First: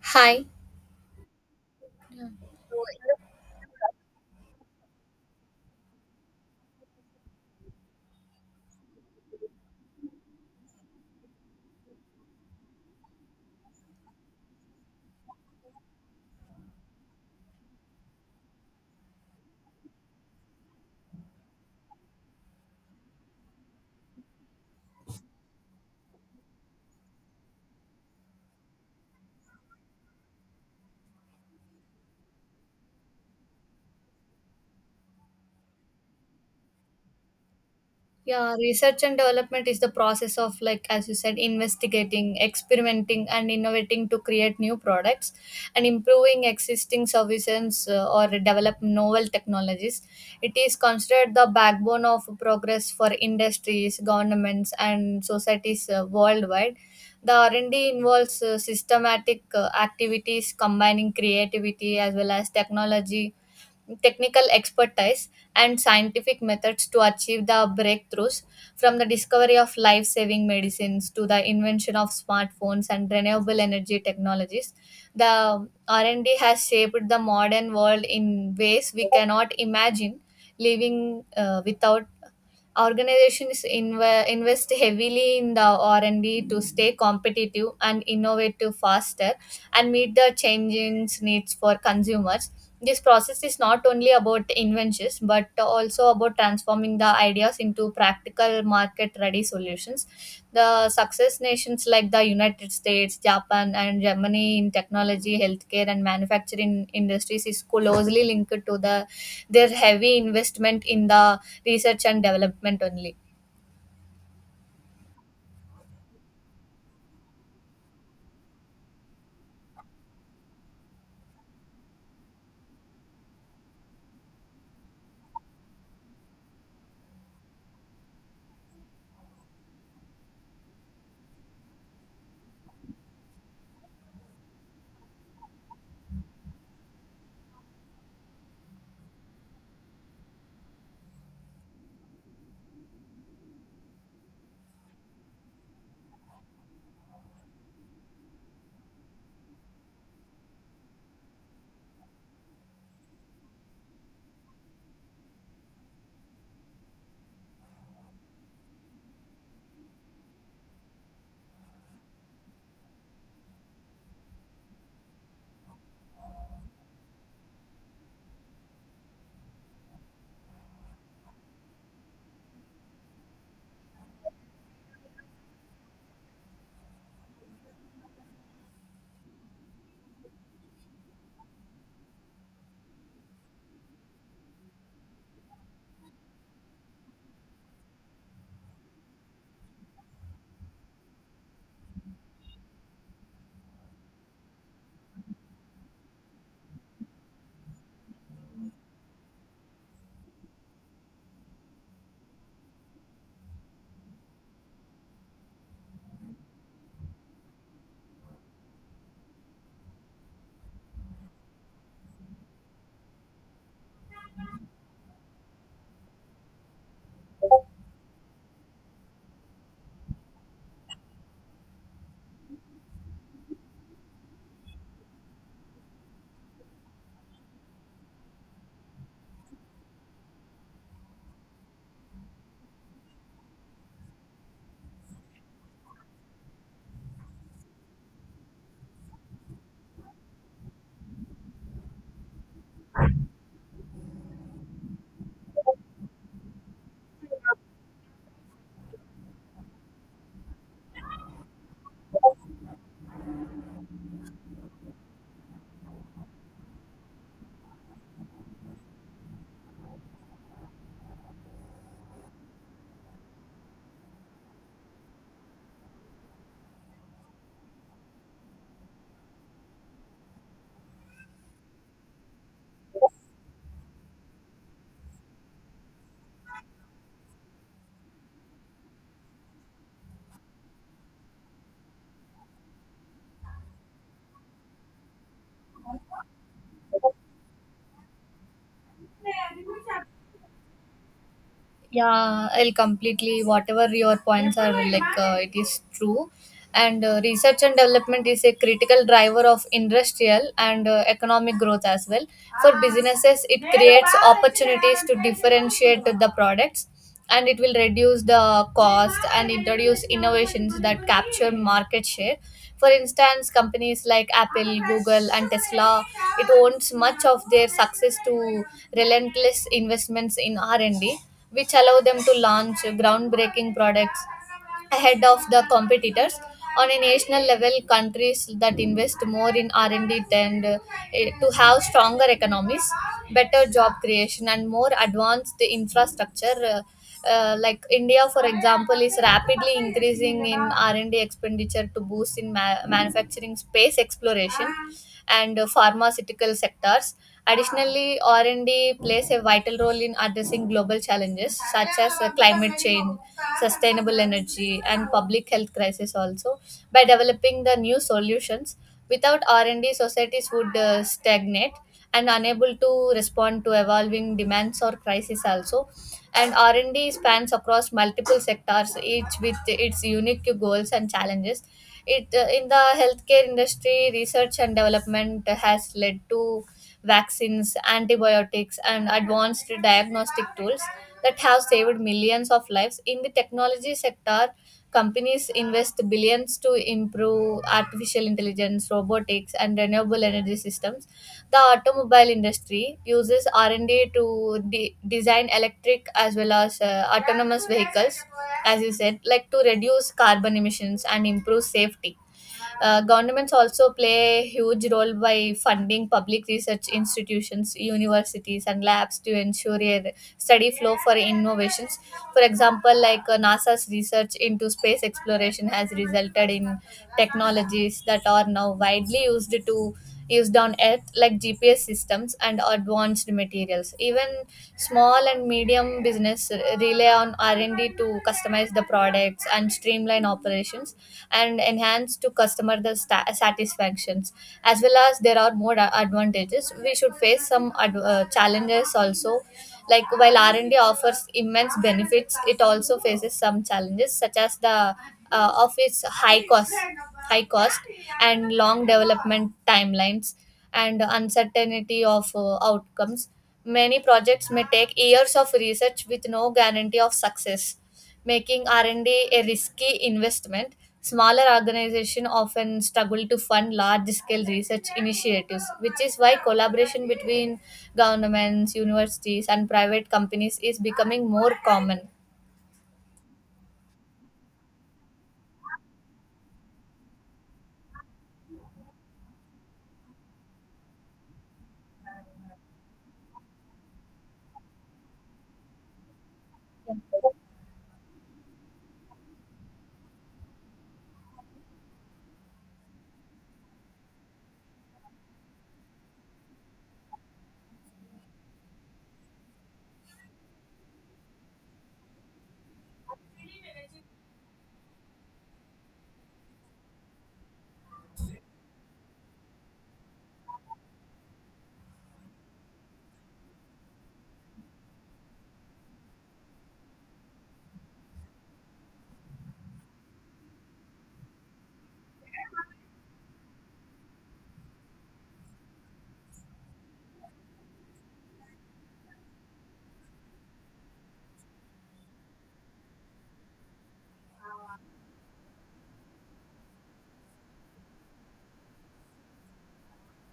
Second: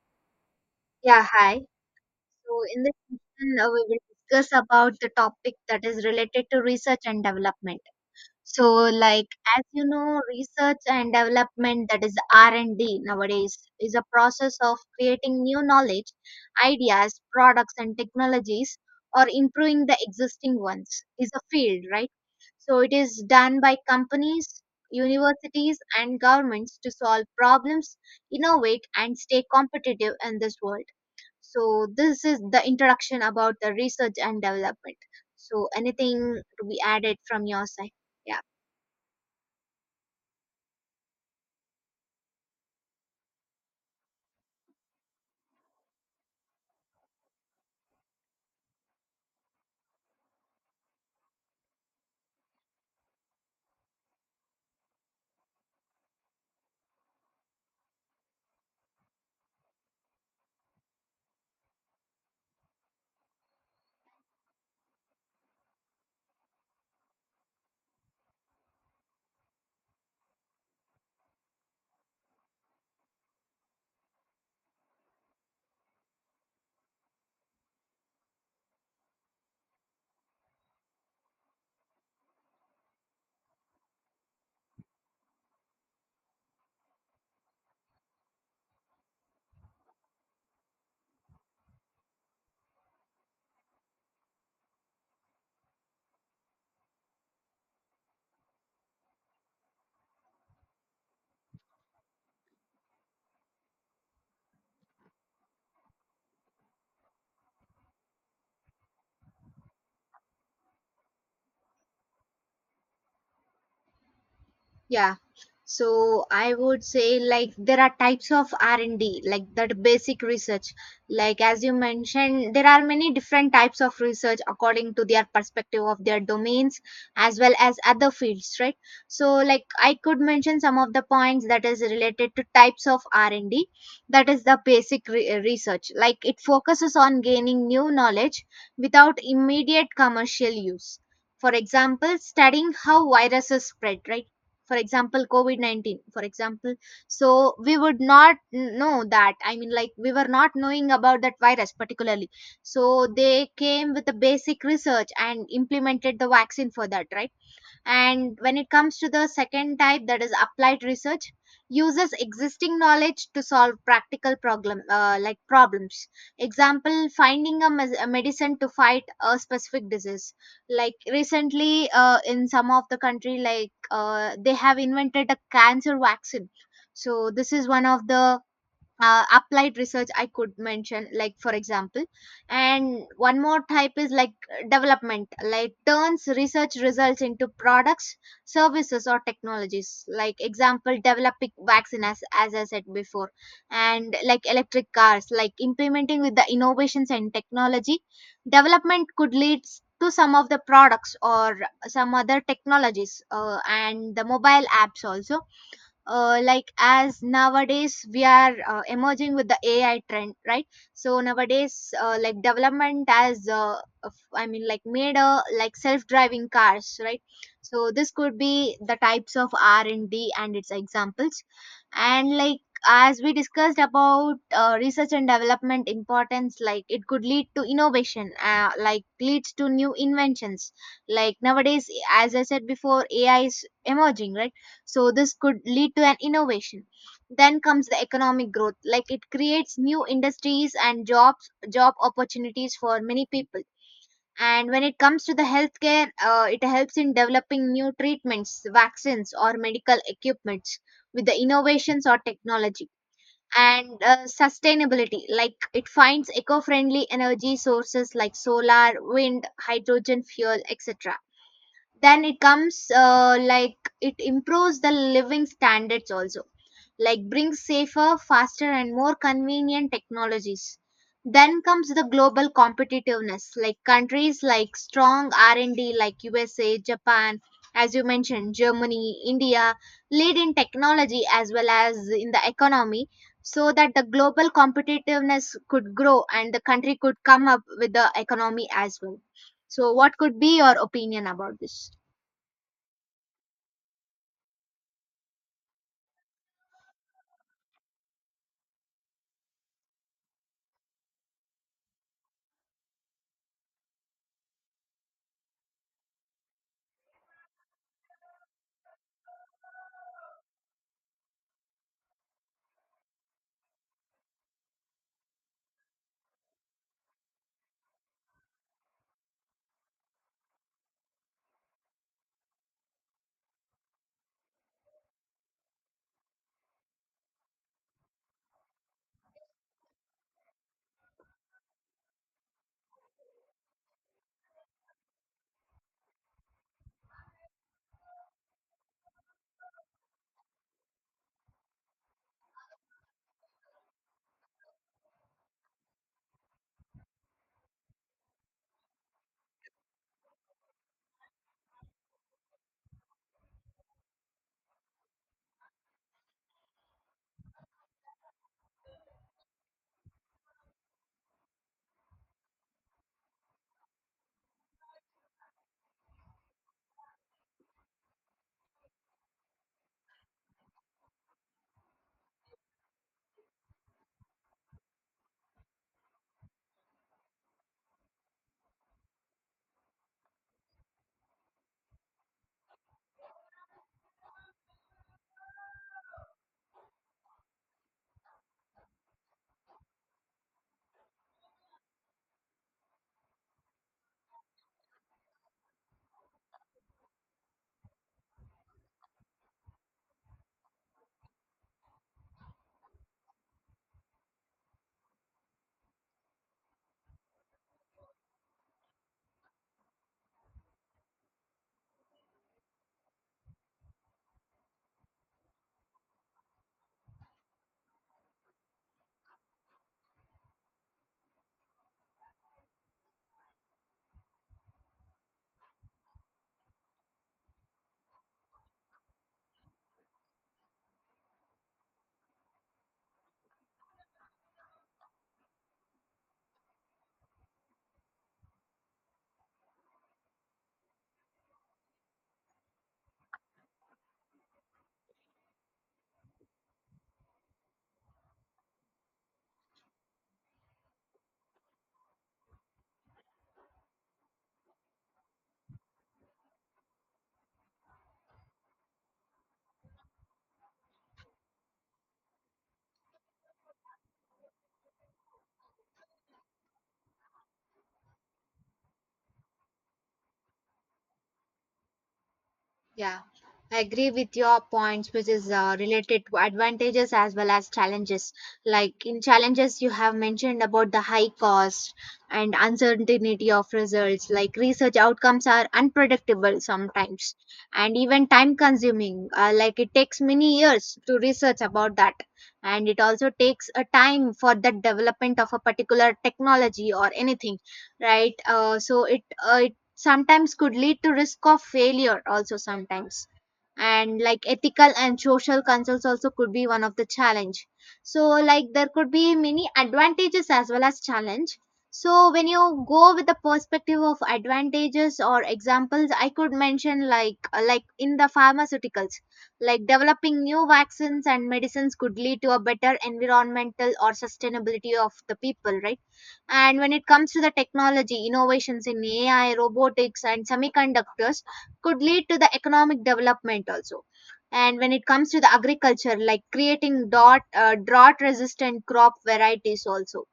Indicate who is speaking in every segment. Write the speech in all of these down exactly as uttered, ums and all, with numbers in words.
Speaker 1: Hi.
Speaker 2: Yeah, hi. So in this session, uh, we will discuss about the topic that is related to research and development. So, like as you know, research and development, that is R and D, nowadays is a process of creating new knowledge, ideas, products, and technologies, or improving the existing ones. Is a field, right? So it is done by companies, universities, and governments to solve problems, innovate, and stay competitive in this world. So this is the introduction about the research and development. So anything to be added from your side? Yeah.
Speaker 1: Yeah, research and development is the process of, like, as you said, investigating, experimenting, and innovating to create new products and improving existing services uh, or develop novel technologies. It is considered the backbone of progress for industries, governments, and societies uh, worldwide. The R and D involves uh, systematic uh, activities combining creativity as well as technology technical expertise and scientific methods to achieve the breakthroughs from the discovery of life saving medicines to the invention of smartphones and renewable energy technologies. The r&d has shaped the modern world in ways we cannot imagine living uh, without. Organizations inve- invest heavily in the r&d to stay competitive and innovative faster and meet the changing needs for consumers. This process is not only about inventions but also about transforming the ideas into practical market ready solutions. The success nations like the United States, Japan, and Germany in technology, healthcare, and manufacturing industries is closely linked to the their heavy investment in the research and development only.
Speaker 2: Yeah. So I would say like there are types of R and D, like that basic research, like as you mentioned there are many different types of research according to their perspective of their domains as well as other fields, right? So like I could mention some of the points that is related to types of R and D. That is the basic re- uh, research, like it focuses on gaining new knowledge without immediate commercial use. For example, studying how viruses spread, right? For example, covid nineteen, for example. So we would not n- know that, I mean, like we were not knowing about that virus particularly. So they came with the basic research and implemented the vaccine for that, right? And when it comes to the second type, that is applied research, uses existing knowledge to solve practical problem uh, like problems. Example, finding a, mes- a medicine to fight a specific disease. Like recently, uh, in some of the country, like uh, they have invented a cancer vaccine. So this is one of the uh, applied research I could mention, like for example. And one more type is like development, like turns research results into products, services, or technologies, like example developing vaccine, as, as I said before, and like electric cars, like implementing with the innovations and technology. Development could lead s- to some of the products or some other technologies, uh, and the mobile apps also. Uh, like as nowadays we are uh, emerging with the A I trend, right? So nowadays, uh, like development as, uh, of- I mean like made a like self driving cars, right? So this could be the types of r&d and D and its examples. And like as we discussed about uh, research and development importance, like it could lead to innovation, uh, like leads to new inventions. Like nowadays, as I said before, A I is emerging, right? So this could lead to an innovation. Then comes the economic growth, like it creates new industries and jobs, job opportunities for many people. And when it comes to the healthcare, uh, it helps in developing new treatments, vaccines, or medical equipments with the innovations or technology. And uh, sustainability, like it finds eco friendly energy sources like solar, wind, hydrogen fuel, etc. Then it comes, uh, like it improves the living standards also, like brings safer, faster, and more convenient technologies. Then comes the global competitiveness, like countries like strong R and D, like U S A, Japan, as you mentioned, Germany, India, lead in technology as well as in the economy. So that the global competitiveness could grow and the country could come up with the economy as well. So what could be your opinion about this?
Speaker 1: Yeah, I'll completely whatever your points are, like uh, it is true. And uh, research and development is a critical driver of industrial and uh, economic growth as well. For businesses, it creates opportunities to differentiate the products, and it will reduce the cost and introduce innovations that capture market share. For instance, companies like Apple, Google, and Tesla, it owns much of their success to relentless investments in r&d, which allow them to launch groundbreaking products ahead of the competitors. On a national level, countries that invest more in r&d tend uh, eh, to have stronger economies, better job creation, and more advanced infrastructure. Uh, uh, like India, for example, is rapidly increasing in r&d expenditure to boost in ma- manufacturing, space exploration, and uh, pharmaceutical sectors. Additionally, R and D plays a vital role in addressing global challenges such as uh, climate change, sustainable energy, and public health crisis also by developing the new solutions. Without R and D, societies would uh, stagnate and unable to respond to evolving demands or crises also. And R and D spans across multiple sectors, each with its unique goals and challenges. It uh, in the healthcare industry, research and development has led to vaccines, antibiotics, and advanced diagnostic tools that have saved millions of lives. In the technology sector, companies invest billions to improve artificial intelligence, robotics, and renewable energy systems. The automobile industry uses R and D to de- design electric as well as uh, autonomous vehicles, as you said, like to reduce carbon emissions and improve safety. Uh, governments also play a huge role by funding public research institutions, universities, and labs to ensure a steady flow for innovations. For example, like uh, NASA's research into space exploration has resulted in technologies that are now widely used to used on Earth, like G P S systems and advanced materials. Even small and medium business rely on R and D to customize the products and streamline operations and enhance to customer the sta- satisfactions. As well as there are more a- advantages, we should face some ad- uh, challenges also. Like while R and D offers immense benefits, it also faces some challenges such as the uh, of its high cost, high cost and long development timelines, and uncertainty of uh, outcomes. Many projects may take years of research with no guarantee of success, making r&d a risky investment. Smaller organizations often struggle to fund large scale research initiatives, which is why collaboration between governments, universities, and private companies is becoming more common.
Speaker 2: Yeah, I agree with your points, which is uh, related to advantages as well as challenges. Like in challenges, you have mentioned about the high cost and uncertainty of results. Like research outcomes are unpredictable sometimes, and even time consuming. Uh, like it takes many years to research about that, and it also takes a time for the development of a particular technology or anything, right? Uh, so it uh, Sometimes could lead to risk of failure also sometimes, and like ethical and social concerns also could be one of the challenge. So like there could be many advantages as well as challenge. So when you go with the perspective of advantages or examples, I could mention like, uh, like in the pharmaceuticals, like developing new vaccines and medicines could lead to a better environmental or sustainability of the people, right? And when it comes to the technology, innovations in A I, robotics, and semiconductors could lead to the economic development also. And when it comes to the agriculture, like creating dot, uh, drought resistant crop varieties also.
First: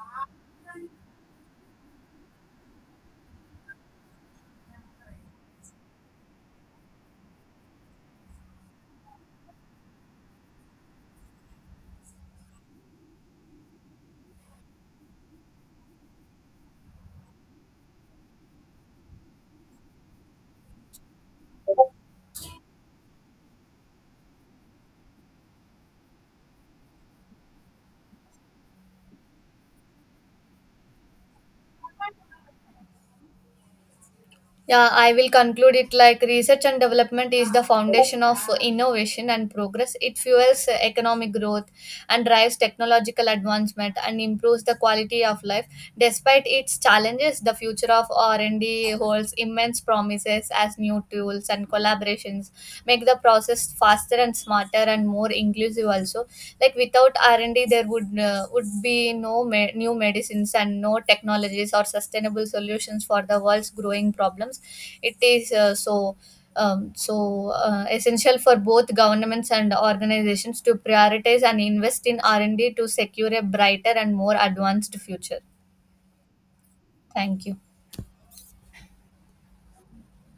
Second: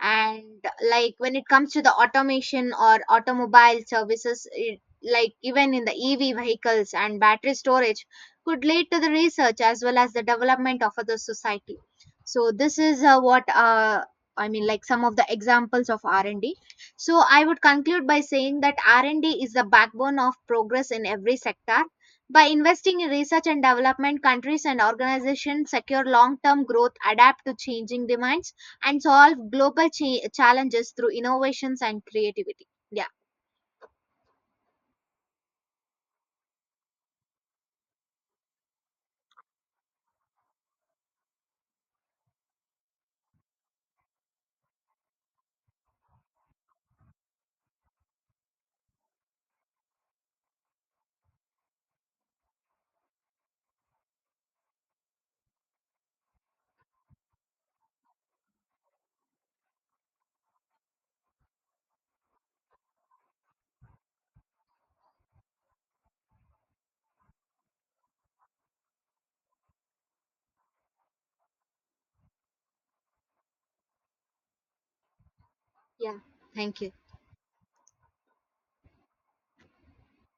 Speaker 2: And like when it comes to the automation or automobile services, it, like even in the E V vehicles and battery storage could lead to the research as well as the development of the society. So this is, uh, what uh, I mean like some of the examples of R and D. So I would conclude by saying that R and D is the backbone of progress in every sector. By investing in research and development, countries and organizations secure long term growth, adapt to changing demands, and solve global cha- challenges through innovations and creativity. Yeah.
Speaker 1: Yeah, I will conclude it like research and development is the foundation of innovation and progress. It fuels economic growth and drives technological advancement and improves the quality of life. Despite its challenges, the future of R and D holds immense promises as new tools and collaborations make the process faster and smarter and more inclusive also. Like without r&d there would uh, would be no me- new medicines and no technologies or sustainable solutions for the world's growing problems. It is uh, so um, so uh, essential for both governments and organizations to prioritize and invest in r&d to secure a brighter and more advanced future.
Speaker 2: Yeah, thank you.
Speaker 1: Thank you.